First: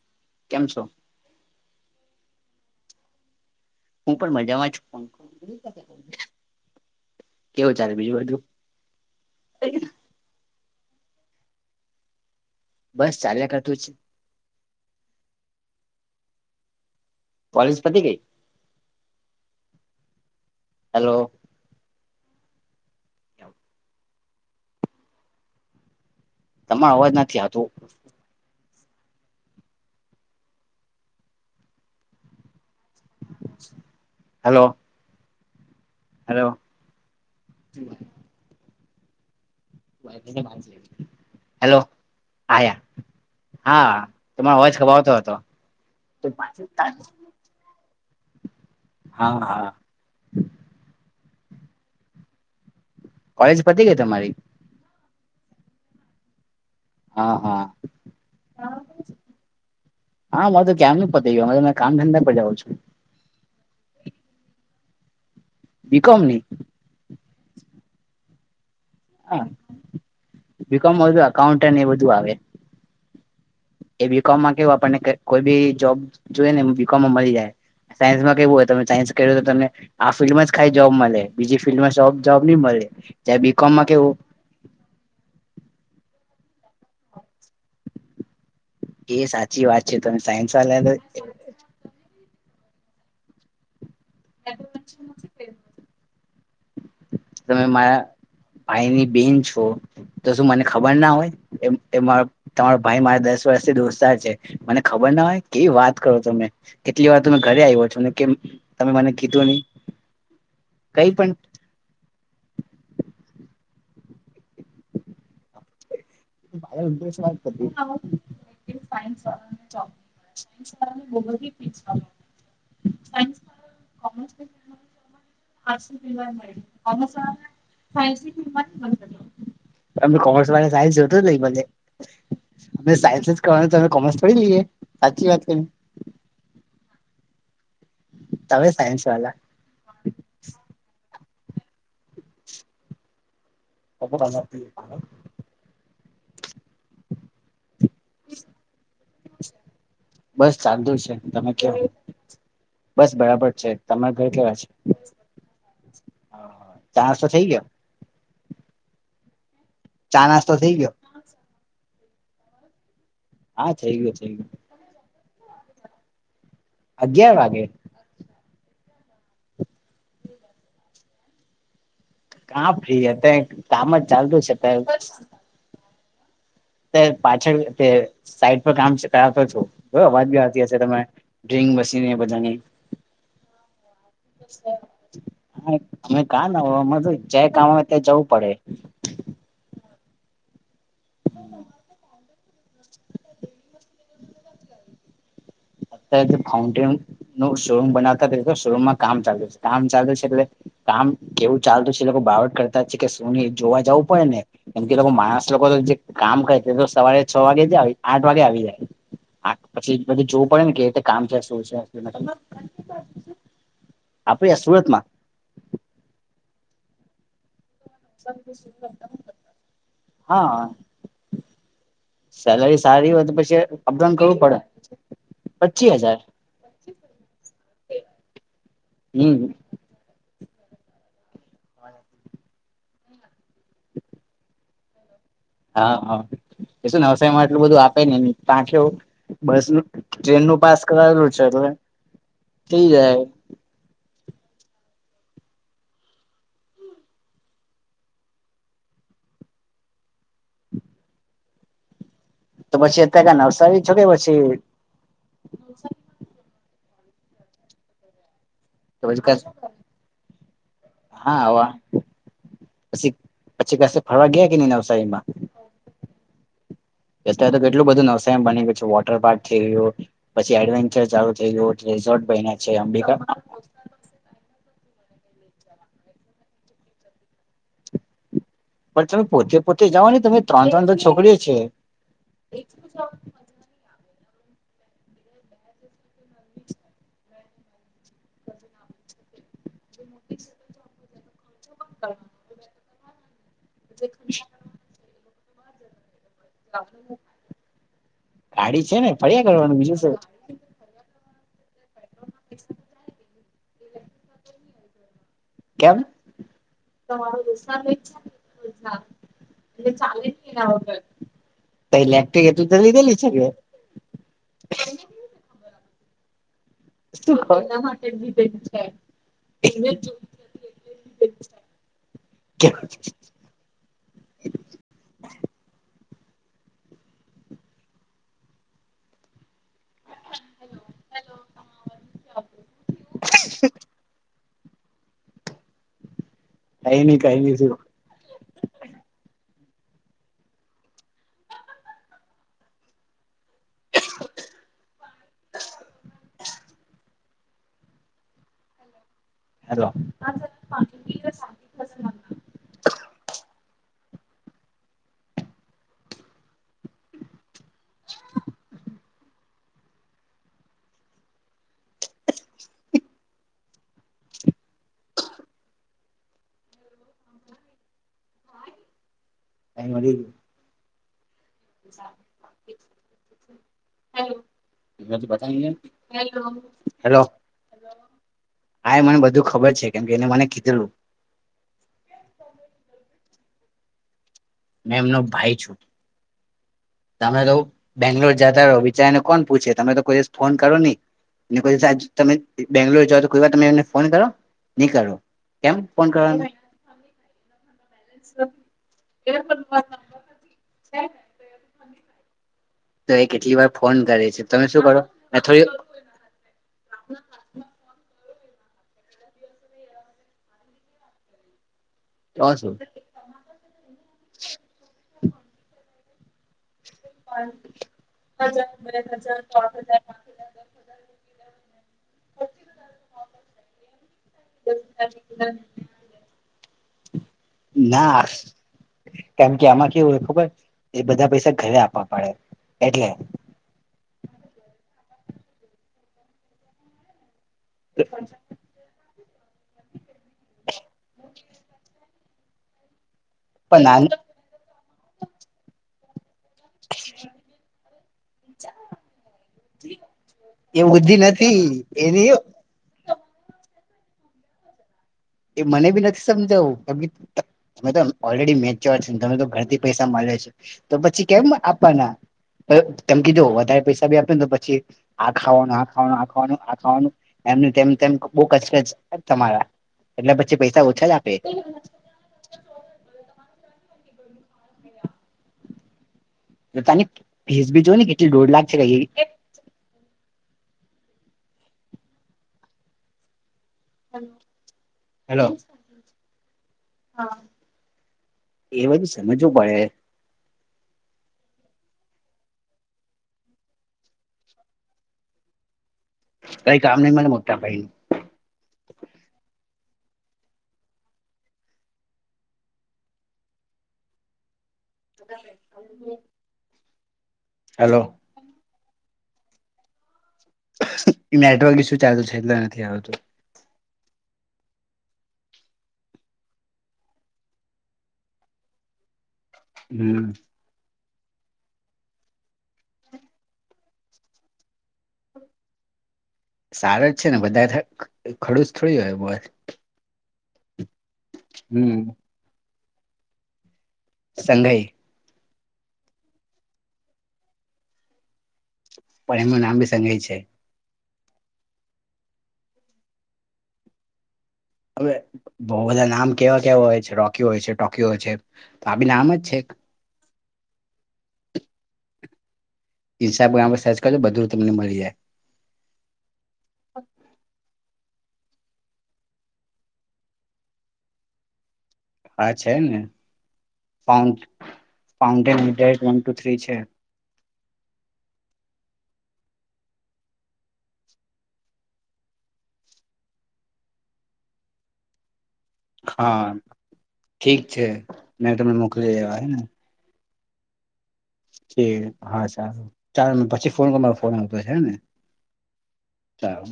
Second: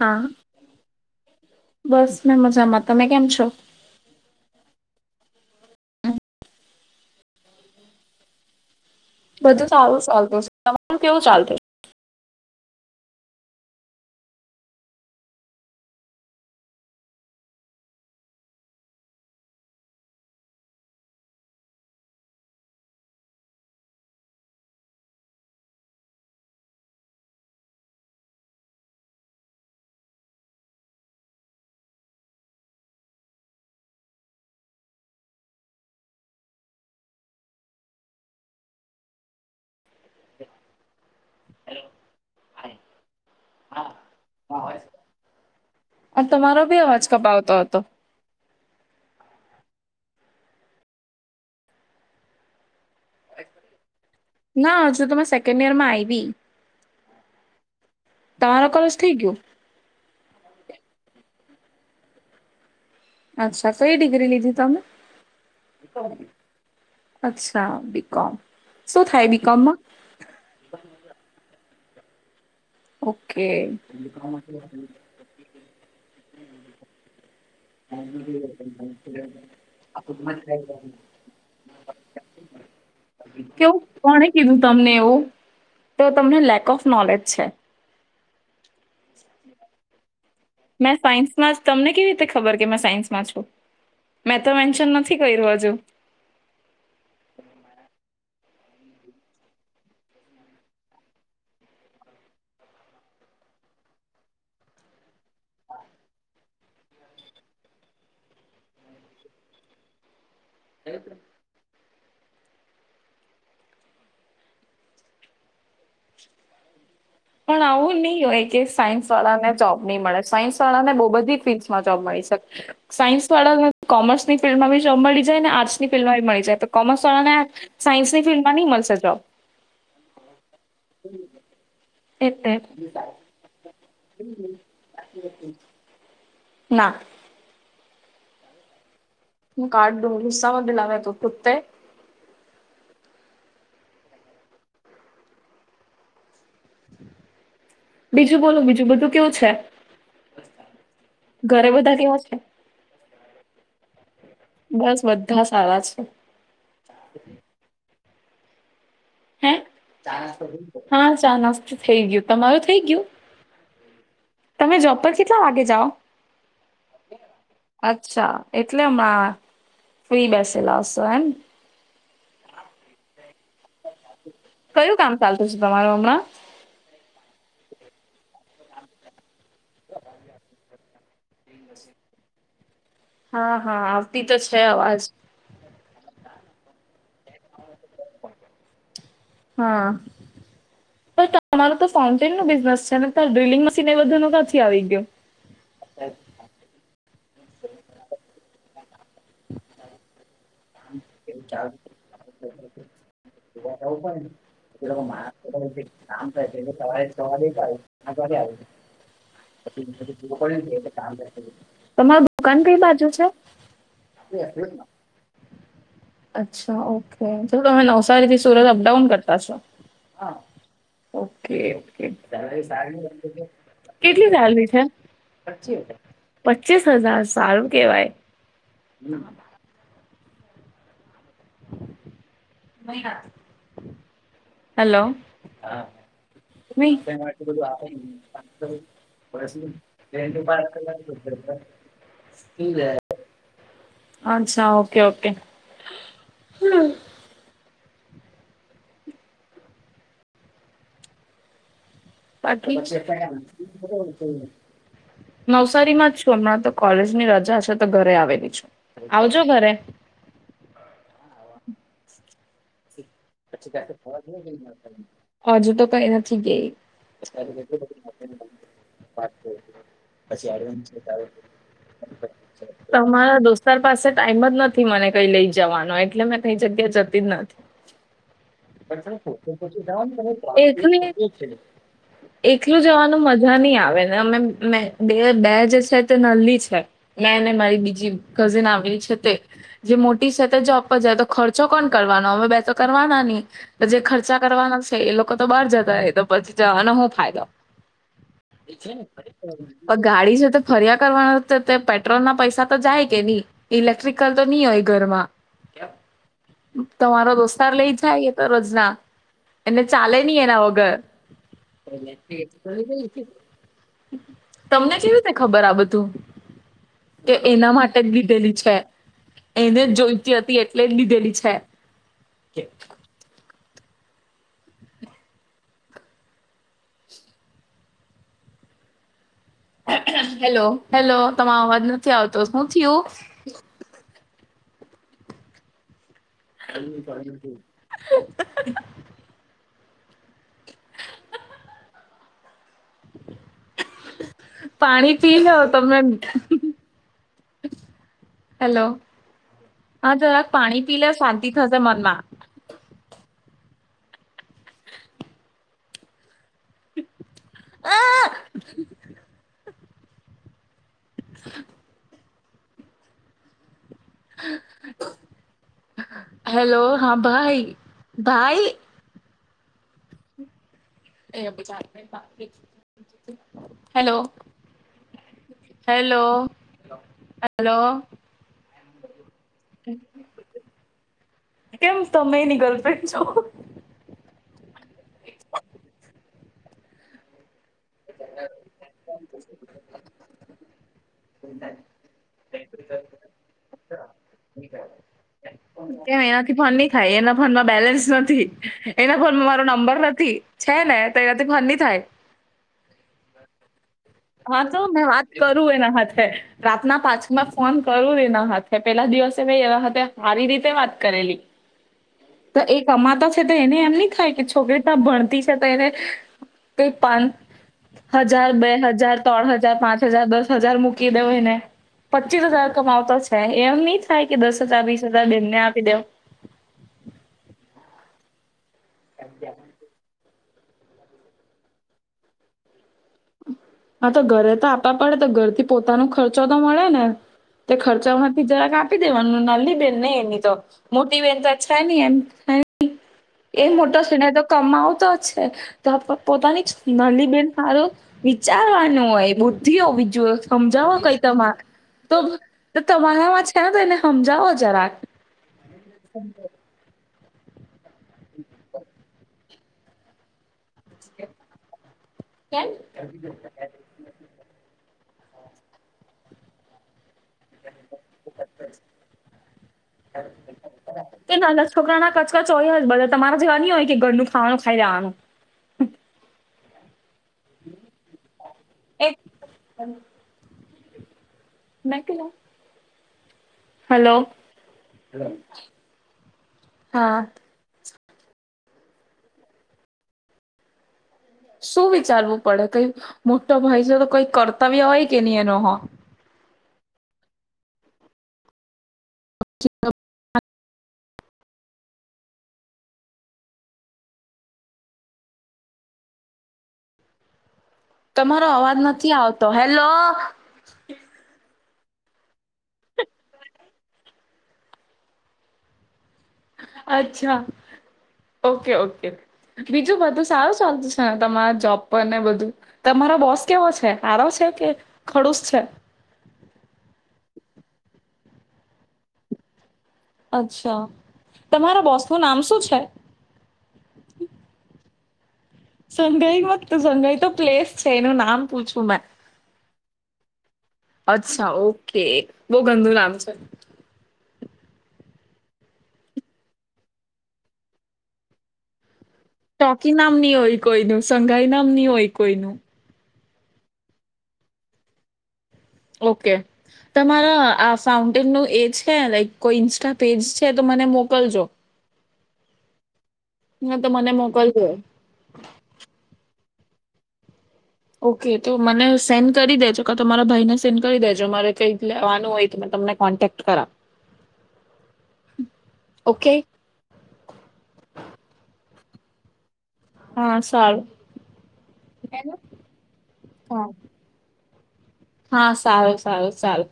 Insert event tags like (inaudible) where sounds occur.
આ. કેમ છો? બસ મેં મજામાં તમે કેમ છો? હું પણ મજામાં છું કેવું ચાલે બીજુ બધું? બધું સારું ચાલતું છે, તમારું કેવું ચાલતું? છે બસ ચાલ્યા કરતું કોલેજ પતી ગય? હાલો. તમાર અવાજ નથી આવતો હાલો. હાલો. (unintelligible) હેલો આયા હા તમારો અવાજ ખબાવતો હતો. બાવતો હતો હા. કોલેજ પતી ગઈ તમારી ના હજુ તમે સેકન્ડ યરમાં આયવી હા હા. તમારો કોલેજ થઈ ગયું હા મારૂ તો કેમ નું પતિ ગીયું હમણાં તો મેં કામ ધંદા પર જાઉં છું અચ્છા કઈ ડિગ્રી લીધી તમે? બી કોમ ની? અચ્છા બીકોમ શું થાય બીકોમમાં? બીકોમ વધું અકાઉન્ટ એ બધું આવે ઓકે. એ બીકોમમાં કેવ આપણને કોઈ બી જોબ જોઈને એ બીકોમમાં મલી જાય સાયન્સમાં કેવુ હોય તમે સાયન્સ કરયું તો તમે આ ફિલ્ડ માં જ ખાલી જોબ મળે બીજી ફિલ્ડમાં જોબ-જોબ નહી મળે જ બી કોમમાં કેવું. કીધું તમને એવું તો તમને લેક ઓફ નોલેજ છે. એ સાચી વાત છે તમે સાયન્સ વાળા તો મેં સાયન્સમાં તમને કેવી રીતે ખબર કે મેં સાયન્સમાં છું મેં તો મેન્શન નથી કર્યું હજુ. તમે મારા ભાઈની બેન છો. તો શું મને ખબર ના હોય એ મારો. તમારો ભાઈ મારા દસ વર્ષથી દોસ્તાર છે મને ખબર ના હોય કેવી વાત કરો તમે. કેટલી વાર તો મેં ઘરે આવ્યો છું ને કે તમે મને કીધું નહી કઈ પણ. ભાઈ ઉપદેશ વાંચ. પણ આવું નહી હોય કે સાયન્સ વાળા ને જોબ નહી મળે સાયન્સ વાળા ને બહુ બધી ફિલ્ડમાં જોબ મળી શકે. સાયન્સવાળા કોમર્સની ફિલ્ડમાં બી જો મળી જાય ને આર્ટસની ફિલ્ડમાં બી મળી જાય તો કોમર્સ વાળા ને સાયન્સની ફિલ્ડમાં નહી મળશે જોબ. અમને કોમર્સ વાળા સાયન્સ જોતો જ નહી ભલે એટલે અ સાયન્સ જ કરવાનું તો. કોમર્સ થોડી લઈએ સાચી વાત કરી ને. ના. તમે સાયન્સ વાલા. હું કાટ દૂંગી ગુસ્સા મત દીલા અબે કુત્તે. (unintelligible) બીજું બોલું બીજું બધું કેવું છે. બસ ચાલતુ છે તમે કેવ ઘરે બધા કેવા છે બસ બરાબર છે તમારે ઘર કેવા છે. બસ બધા સારા છે અ ચા નાસ્તો થઈ ગયો. હ ચા નાસ્તો થઈ ગયો હા ચા નાસ્તો થી થઈ ગયું તમારું થઈ ગયું. હા થઈ ગયો થઈ ગયું. તમે જોબ પર કેટલા વાગે જાઓ. અગિયાર વાગે. અચ્છા એટલે હમણાં ફ્રી બેસેલાા હશો હેને. કા ફ્રી અતારે કામ જ ચાલતું છે અતારે. પછી તમારો હમણાં. અત્યારે પાછળ તે સાઈડ પર કામ છે. ત્યાં તો છું બરોબર અવાજ બી આવતી હશે તમને ડ્રિલ મશીન એ બધાની. હા હા આવતી તો છે અવાજ. હા અમે કા નવરા અમારે તો જ્યાં કામ આવે ત્યાં જવું પડે. હા. પણ તમારું તો ફાઉન્ટેન નું બિઝનેસ છે ને ડ્રિલિંગ મશીન એ બધું નું નથી આવી ગયું. અત્યારે જે ફાઉન્ટેનનુ શોરૂમ બનાવતા તો શોરૂમમાં કામ ચાલુ છે કામ ચાલુ છે એટલે. કામ કેવું ચાલતું છે એ લોકો બરાબર કરતા છે કે શું ને જોવા જવું પડે ને એમ કે લોકો માણસ લોકો તો જે કામ કરે તે તો સવારે છ વાગે જ આવી આઠ વાગે આવી જાય આ પછી બધી જો પડે કે કામ છે શું છે. કઇ બાજુ છે. આપડે આ સુરતમાં. અચ્છા ઓકે શું તમે નવસારીથી સુરત અપડાઉન કરતા છો. હા. ઓકે કેટલી સેલરી સારી હોય તો પછી અપડાઉન કરવું પડે સેલરી છે. પચી હજાર પચીસ હજાર સારું કેવાય. હમ મહિના. હલો. હા હા. એ શું નવસારીમા આટલું બધું આપે ને તાં કેવું બસનું ટ્રેનનું પાસ. કરાયેલું છે એટલે થઈ જાય. અછા ઓકે ઓકે. તો બાકી પછી અત્યારે ક નવસારી છો કે પછી નવસારી માં જ છું હમણાં તો કોલેજની રજા હશે તો ઘરે આવેલી છું તો આવજો પછી ઘરે હા હ પછી પછી પાસે ફરવા ગયા કે નઈ નવસારી માં હજુ તો કઈ નથી ગ અત્યારે તો કેટલું બધું નવસમ બની ગય છે વોટર પાર્ક થઈ ગયું પછી એડવેન્ચર ચાલુ થઈ ગયું રિસોર્ટ બને છે અંબિકા તમારા દોસ્તાર પાસે ટાઈમ જ નથી મને કઈ લઈ જવાનો એટલે મેં કઈ જગ્યા જતી જ નથી પણ તમે પોતે પોતે જાઓ ને તમે ત્રણ ત્રણ તો છોકરીઓ છે એકલું જવાનું મજા ઘણી આવે ને અમે બે બે જે છે તે નનલી છે નાઈ નાઈ બીજી બીજી કઝિન આવેલી છે તે જે મોટી સાથેત જોબ પર જાય તો ખર્ચો કોણ કરવાનો હવે બે તો કરવાના નહી જે ખર્ચા કરવાના છે એ લોકો તો બહાર જતા હ તો પછી જવાનો હ ફાયદો ગાડી છે ને ફર્યા કરવાનું બીજું શું. ગાડી છે તો ફરિયા કરવાના પેટ્રોલ ના પૈસા તો જાય કે નહી ઇલેક્ટ્રિકલ તો નહી હોય ઘરમાં કેમ તમારા દોસ્ત લઈ જાય તો રોજના એને ચાલે નહી એના વગર તો ઇલેક્ટ્રિક એટલી તો લીધેલી છે કે તમને કેવુ ને ખબર આ બધું કે શું એના માટે જ લીધેલી છે એને જ જોઈતી હતી એટલે જ લીધેલી છે કે હેલો હેલો તરો અવાજ નથી આવતો શું થયું (inaudible) હૈની કઈ ની થયું (inaudible) પાણી પી લો તમમે હેલો હેલો હા જરાક પાણી પી લે શાંતિ થશે મનમાં આ! હેલો હા ભાઈ ભાઈ હ મળીયુ હેલો હેલો હેલો હા એ મને બધું ખબર છે કેમ કે એને મને કીધેલું. કેમ તમે એ ની ગર્લફ્રેન્ડ છો. મે એમનો ભાઈ છું. તમે તો બેંગ્લોર જતા રહો બિચારાને કોણ પૂછે તમે તો કોઈ દિવસ ફોન કરો નહી. અને કોઈિવ તમે બેંગ્લોર જાઓ તો કોઈ વાર તમે એમને ફોન કરો નહી કરો. ફોન કેમ કરવાનો એનાથી ફોન નહી ખાય એના ફોનમાં બેલેન્સ નથી એના ફોનમાં મારો નંબર નથી? છે ને તો એનાથી ફની થાય? તો એ કેટલી વાર ફોન કરે. છે હા તમે તો શું કરો મેં વાત થોડી કરું એના હથે. રાતના પાછમાં ફોન કરું એના હથે પેલા દિવસે મે એવા હતા સારી રીતે વાત કરેલી. (inaudible) તો શું એ કમાતો છે તો એને એમ નહી થાય કે છોકરી ત ભણતી છે તો એને કઈ પાચ હજાર બે હજ હજાર ત્રણ હજાર પાંચ હજાર દસ હજાર મૂકી દવ એને. પચીસ હજાર કમાવતો છે એમ નહી થાય કે દસ હજાર બીસ હજાર બેનને આપી દેવ. ના કેમ કે આમાં કેવું હોય ખબર? એ બધા પૈસા ઘરે આપવા પડે એટલે. હા તો ઘરે તો આપવા પડે તો ઘર થી પોતાનો ખર્ચો તો મળે ને ખર્ચામાંથી જરાક આપી દેવાનું નાલી બેન નહી એની તો મોટી બેહેન તો ચ્છે ન એમ થ એ મોટો પણ ના, શને તો કમ આવતો જ છે, તો પોતાની નલીબેન સારો વિચારવાનું હોય બુદ્ધિ ઓવી બીજું એ સમજાવો બુદ્ધિ કઈ નથી તમારે તો એની તો તમારામાં છેને, તો એને સમજાવો જરાક એ મને બી નથી સમજાવુ તમે તો ઓલરેડી મેચોર તમે તો ઘરથી પૈસા મલે છો તો પછી કેમ આપવાના કેમ તેમ કીજો વધારે પૈસા ભી આપે ને તો પછી આ ખાવાનું આ ખાવાનું આ ખાવાનું આ ખાવાનું એમનું તેમ તેમ બહ કચકચ તમારા એટલે પછી પૈસા ઓછા જ આપે તે નાનો છ. છોકરા ના કચકાચ હોય હ જ બધા તમારે જેવા ન હોય કે ઘરનું ખાવાનું ખાઈ લેવાનુ તાની ફીસ ભી જોય ને કેટલી દોઢ લાખ છે એ કઈ મેકેલા હેલો હા એ બધું સમજવું પડે શું વિચારવું પડે કઈ મોટો ભાઈ છે, તો કઈ કર્તવ્ય હોય કે નહી એનો હો. કઈ કામ નહી મને મોટા ભાઈ (unintelligible) હેલો તમારો અવાજ નથી આવતો હેલો. નેટવર્ક ઇશું ચાલુ છે, એટલ નથી આવતુ અચ્છા ઓકે ઓકે બીજું હમ બધું સાવ ચ છે તમારે જોપર ને બધુ તમારો બોસ કેવો છે, આરો છે કે ખડુસ છે. સારા જ છે ને બધા ખડું જ થોડીું હોય બહ અચ્છા તમારા હમ બોસ નું નામ શું છે. સંઘય સંઘાઈમાં સંઘાઈ તો પ્લેસ છે, એનું નામ પૂછવું મે પણ એમનું નામ ભી સંગે છે. અચ્છા ઓકે બહ ગધુ નામ છે. હવે બઉ બધા નામ કેવા કેવા હોય છે રોકી હોય છે ટોકીયો હોય છે, તો આ બી નામ જ છે. એનામની હોય કોઈ ન સઘાઈ નામની હોય કોઈનુ ઇન્સ્ટાગુગ્રામ પર સર્ચ કરો બધું તમને મળી જાય. ઓકે તમારા આ ફાઉન્ટેન નું એ છે, લક કોઈ ઇન્સ્ટા પેજ છે તો મને મોકલજો હા છે ને ના તો મને મોકલજો ફાઉન્ટેનેટ વન ટુ થ્રી છે. ઓકે તો મને સેન્ડ કરી દેજો ક તમારા ભાઈ ને સેન્ડ કરી દેજો મારે કઈ લેવાનું હોય તો તમને કોન્ટેક્ટ કર (inaudible) હમ હા ઠીક છે મેં તમને મોકલી દેવા હેને હા સારુ હા સાર ચાલ મ પછી ફોન કરરો ફોન આવતો છે હને હા સારુ સારુ સારુ